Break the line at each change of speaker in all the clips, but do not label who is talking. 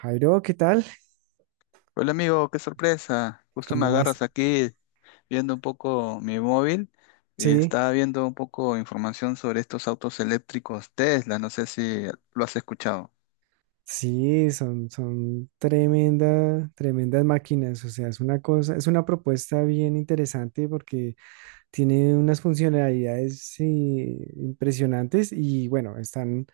Jairo, ¿qué tal?
Hola amigo, qué sorpresa. Justo me
¿Cómo vas?
agarras aquí viendo un poco mi móvil y
Sí,
estaba viendo un poco información sobre estos autos eléctricos Tesla. No sé si lo has escuchado.
sí, son tremenda, tremendas máquinas. O sea, es una cosa, es una propuesta bien interesante porque tiene unas funcionalidades impresionantes y bueno, están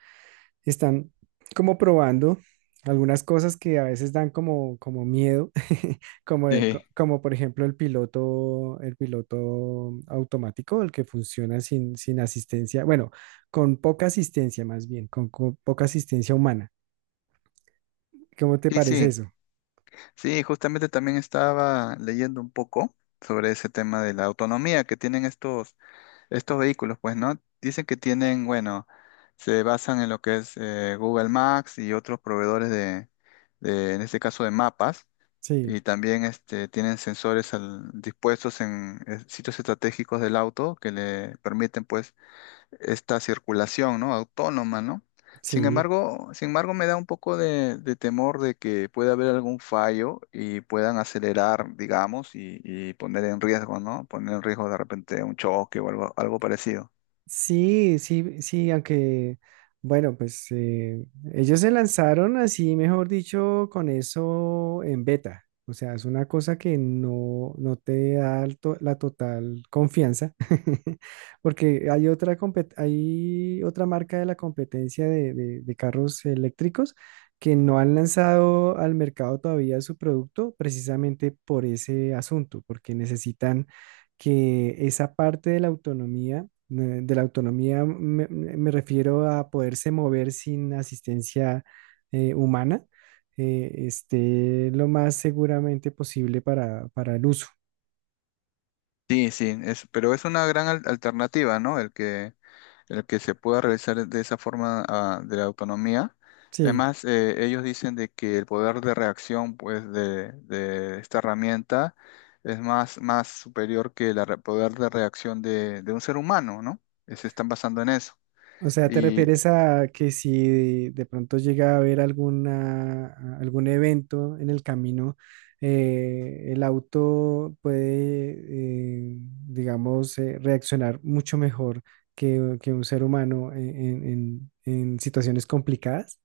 están como probando algunas cosas que a veces dan como, como miedo, como,
Sí.
como por ejemplo el piloto automático, el que funciona sin, sin asistencia, bueno, con poca asistencia más bien, con poca asistencia humana. ¿Cómo te
Sí,
parece
sí,
eso?
sí, justamente también estaba leyendo un poco sobre ese tema de la autonomía que tienen estos vehículos, pues, ¿no? Dicen que tienen, bueno, se basan en lo que es Google Maps y otros proveedores de, en este caso, de mapas.
Sí,
Y también este, tienen sensores dispuestos en sitios estratégicos del auto que le permiten pues esta circulación, ¿no? Autónoma, ¿no? Sin
sí.
embargo, sin embargo, me da un poco de temor de que pueda haber algún fallo y puedan acelerar, digamos, y poner en riesgo, ¿no? Poner en riesgo de repente un choque o algo, algo parecido.
Sí, sí, sí, aunque, bueno, pues ellos se lanzaron así, mejor dicho, con eso en beta. O sea, es una cosa que no, no te da la total confianza. Porque hay otra, hay otra marca de la competencia de, de carros eléctricos que no han lanzado al mercado todavía su producto precisamente por ese asunto, porque necesitan que esa parte de la autonomía me, me refiero a poderse mover sin asistencia humana, esté lo más seguramente posible para el uso.
Sí, sí, es, pero es una gran alternativa, ¿no? El que se pueda realizar de esa forma ah, de la autonomía.
Sí.
Además, ellos dicen de que el poder de reacción pues, de esta herramienta es más, más superior que el poder de reacción de un ser humano, ¿no? Se están basando en eso.
O sea, ¿te
Y
refieres a que si de pronto llega a haber alguna, algún evento en el camino, el auto puede, digamos, reaccionar mucho mejor que un ser humano en, en situaciones complicadas?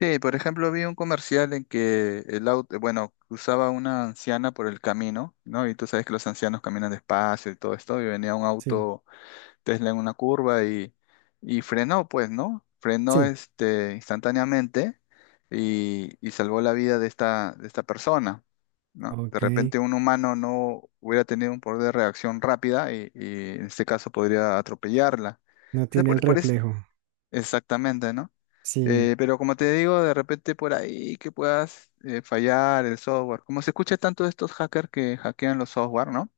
sí, por ejemplo, vi un comercial en que el auto, bueno, cruzaba una anciana por el camino, ¿no? Y tú sabes que los ancianos caminan despacio y todo esto, y venía un
Sí,
auto Tesla en una curva y frenó, pues, ¿no? Frenó
sí,
este, instantáneamente y salvó la vida de esta persona, ¿no? De
ok,
repente un humano no hubiera tenido un poder de reacción rápida y en este caso podría atropellarla.
no
Entonces,
tiene el reflejo.
exactamente, ¿no?
Sí,
Pero como te digo, de repente por ahí que puedas fallar el software. Como se escucha tanto de estos hackers que hackean los software, ¿no?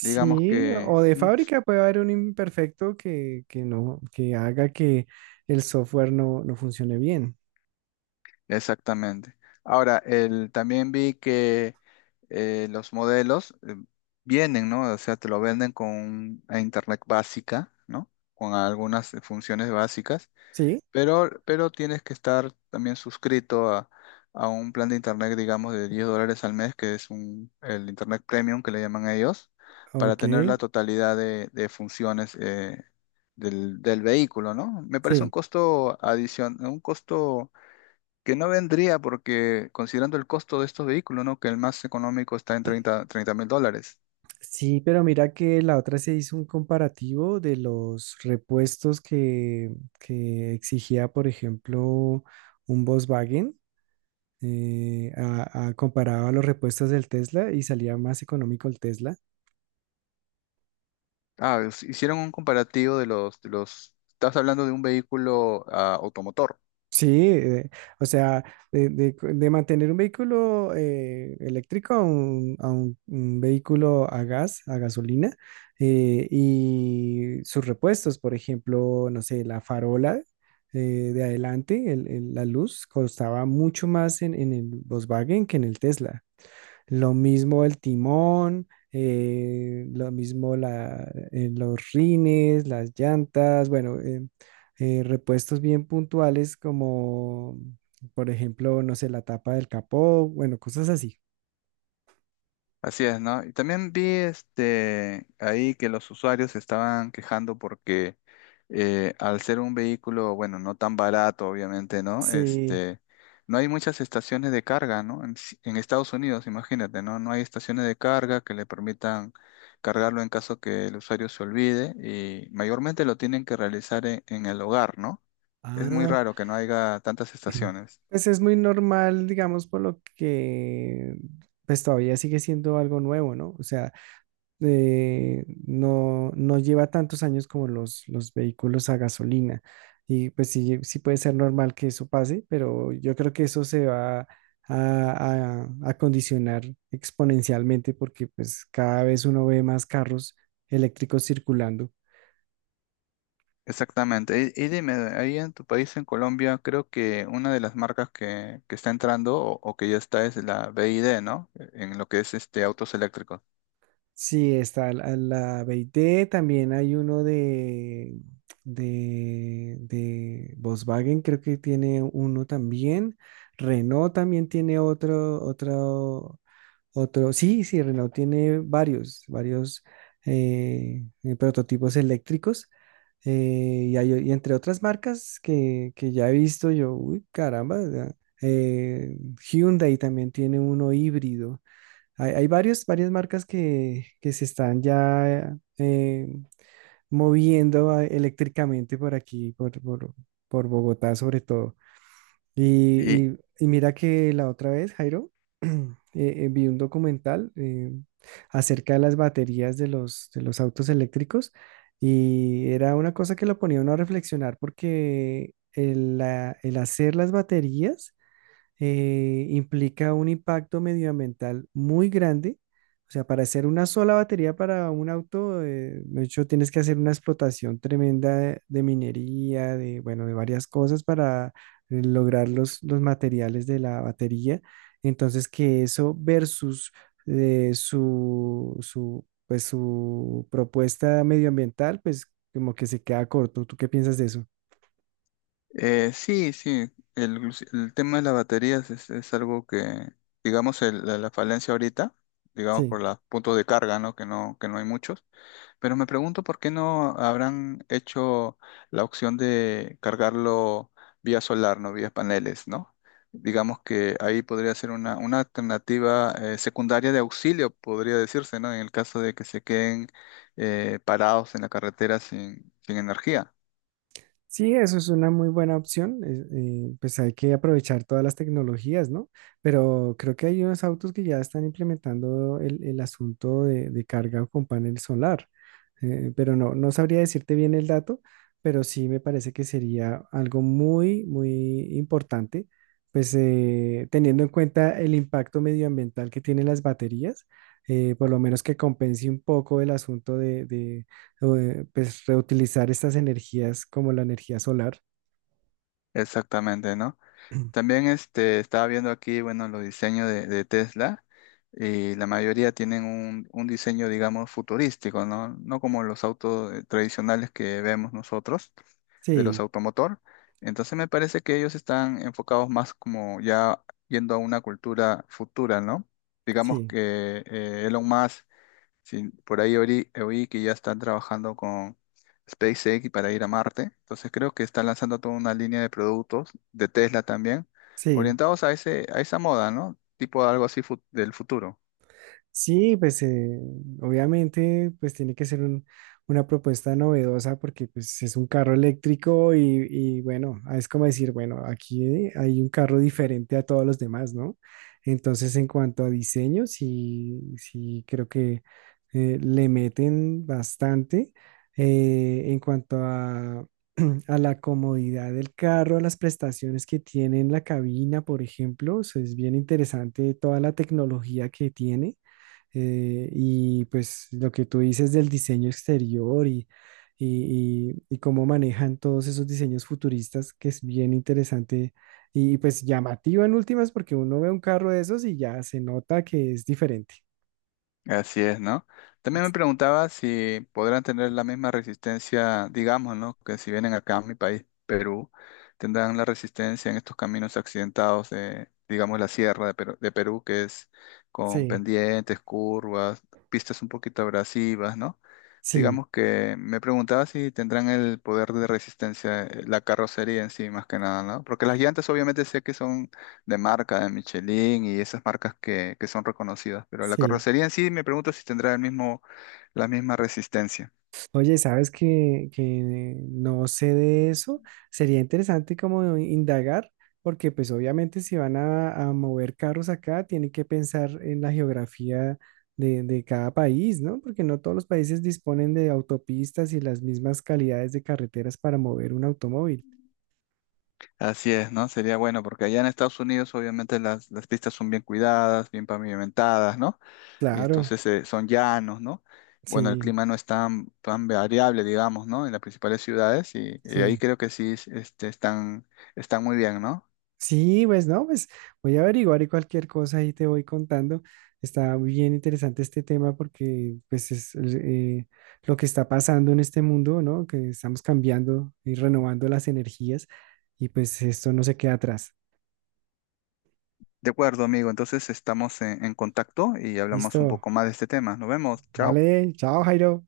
Digamos que
o de
mm,
fábrica puede haber un imperfecto que no, que haga que el software no, no funcione bien.
Exactamente. Ahora, el, también vi que los modelos vienen, ¿no? O sea, te lo venden con una internet básica, ¿no? Con algunas funciones básicas,
Sí,
pero tienes que estar también suscrito a un plan de internet, digamos, de $10 al mes, que es un, el internet premium que le llaman ellos, para
ok,
tener la totalidad de funciones del, del vehículo, ¿no? Me parece un
sí.
costo adicional, un costo que no vendría porque considerando el costo de estos vehículos, ¿no? Que el más económico está en 30, 30 mil dólares.
Sí, pero mira que la otra se hizo un comparativo de los repuestos que exigía, por ejemplo, un Volkswagen, comparado a los repuestos del Tesla y salía más económico el Tesla.
Ah, hicieron un comparativo de los, estás hablando de un vehículo ah, automotor.
Sí, o sea, de, de mantener un vehículo eléctrico a un, a un vehículo a gas, a gasolina, y sus repuestos, por ejemplo, no sé, la farola eh, de adelante, la luz, costaba mucho más en el Volkswagen que en el Tesla. Lo mismo el timón, lo mismo la, los rines, las llantas, bueno, repuestos bien puntuales como, por ejemplo, no sé, la tapa del capó, bueno, cosas así.
Así es, ¿no? Y también vi este ahí que los usuarios se estaban quejando porque al ser un vehículo, bueno, no tan barato, obviamente, ¿no?
Sí.
Este, no hay muchas estaciones de carga, ¿no? En, en Estados Unidos, imagínate, ¿no? No hay estaciones de carga que le permitan cargarlo en caso que el usuario se olvide y mayormente lo tienen que realizar en el hogar, ¿no? Es muy
Ah,
raro que no haya tantas estaciones.
pues es muy normal, digamos, por lo que pues todavía sigue siendo algo nuevo, ¿no? O sea, no, no lleva tantos años como los vehículos a gasolina. Y pues sí, sí puede ser normal que eso pase, pero yo creo que eso se va a condicionar exponencialmente porque pues cada vez uno ve más carros eléctricos circulando.
Exactamente. Y dime, ahí en tu país, en Colombia, creo que una de las marcas que está entrando o que ya está es la BID, ¿no? En lo que es este autos eléctricos.
Sí, está la, la BYD. También hay uno de Volkswagen, creo que tiene uno también. Renault también tiene otro, otro, otro, sí, sí, Renault tiene varios, varios prototipos eléctricos y, y entre otras marcas que ya he visto yo, uy, caramba, ya, eh, Hyundai también tiene uno híbrido. Hay varios, varias marcas que se están ya moviendo ah, eléctricamente por aquí, por Bogotá sobre todo. Y,
Y
y mira que la otra vez, Jairo, vi un documental acerca de las baterías de los autos eléctricos y era una cosa que lo ponía uno a reflexionar porque el, el hacer las baterías implica un impacto medioambiental muy grande. O sea, para hacer una sola batería para un auto, de hecho, tienes que hacer una explotación tremenda de minería, de, bueno, de varias cosas para lograr los materiales de la batería. Entonces, que eso versus su, su, pues, su propuesta medioambiental, pues como que se queda corto. ¿Tú qué piensas de eso?
sí, sí, el, el tema de las baterías es algo que, digamos, la, la falencia ahorita, digamos,
Sí.
por los puntos de carga, ¿no? Que no, que no hay muchos. Pero me pregunto por qué no habrán hecho la opción de cargarlo vía solar, no vía paneles, ¿no? Digamos que ahí podría ser una alternativa secundaria de auxilio, podría decirse, ¿no? En el caso de que se queden parados en la carretera sin, sin energía.
Sí, eso es una muy buena opción. Es- pues hay que aprovechar todas las tecnologías, ¿no? Pero creo que hay unos autos que ya están implementando el asunto de carga con panel solar, pero no, no sabría decirte bien el dato, pero sí me parece que sería algo muy, muy importante, pues teniendo en cuenta el impacto medioambiental que tienen las baterías, por lo menos que compense un poco el asunto de, pues, reutilizar estas energías como la energía solar.
Exactamente, ¿no? También este, estaba viendo aquí, bueno, los diseños de Tesla. Y la mayoría tienen un diseño, digamos, futurístico, ¿no? No como los autos tradicionales que vemos nosotros, de los
Sí,
automotor. Entonces me parece que ellos están enfocados más como ya yendo a una cultura futura, ¿no? Digamos
sí,
que Elon Musk, si por ahí oí que ya están trabajando con SpaceX para ir a Marte. Entonces creo que están lanzando toda una línea de productos, de Tesla también,
sí.
orientados a ese, a esa moda, ¿no? Tipo algo así del futuro.
Sí, pues obviamente pues tiene que ser una propuesta novedosa porque pues es un carro eléctrico y bueno, ah, es como decir, bueno, aquí hay un carro diferente a todos los demás, ¿no? Entonces en cuanto a diseño, sí, sí creo que le meten bastante en cuanto a, a la comodidad del carro, a las prestaciones que tiene en la cabina, por ejemplo, o sea, es bien interesante toda la tecnología que tiene. Y pues lo que tú dices del diseño exterior y, y cómo manejan todos esos diseños futuristas, que es bien interesante y pues llamativo en últimas, porque uno ve un carro de esos y ya se nota que es diferente.
Así es, ¿no? También me preguntaba si podrán tener la misma resistencia, digamos, ¿no? Que si vienen acá a mi país, Perú, tendrán la resistencia en estos caminos accidentados de, digamos, la sierra de Perú, que es con
Sí,
pendientes, curvas, pistas un poquito abrasivas, ¿no?
sí,
Digamos que me preguntaba si tendrán el poder de resistencia, la carrocería en sí, más que nada, ¿no? Porque las llantas obviamente sé que son de marca, de Michelin y esas marcas que son reconocidas. Pero la
sí.
carrocería en sí me pregunto si tendrá el mismo, la misma resistencia.
Oye, ¿sabes que no sé de eso? Sería interesante como indagar, porque pues obviamente si van a mover carros acá, tienen que pensar en la geografía de cada país, ¿no? Porque no todos los países disponen de autopistas y las mismas calidades de carreteras para mover un automóvil.
Así es, ¿no? Sería bueno, porque allá en Estados Unidos obviamente las pistas son bien cuidadas, bien pavimentadas, ¿no? Y
Claro,
entonces son llanos, ¿no? Bueno, el
sí,
clima no es tan, tan variable, digamos, ¿no? En las principales ciudades y ahí
sí.
creo que sí este, están, están muy bien, ¿no?
Sí, pues no, pues voy a averiguar y cualquier cosa ahí te voy contando. Está muy bien interesante este tema porque pues es lo que está pasando en este mundo, ¿no? Que estamos cambiando y renovando las energías y pues esto no se queda atrás.
De acuerdo, amigo. Entonces estamos en contacto y hablamos un
Listo.
poco más de este tema. Nos vemos. Chao.
Vale, chao Jairo.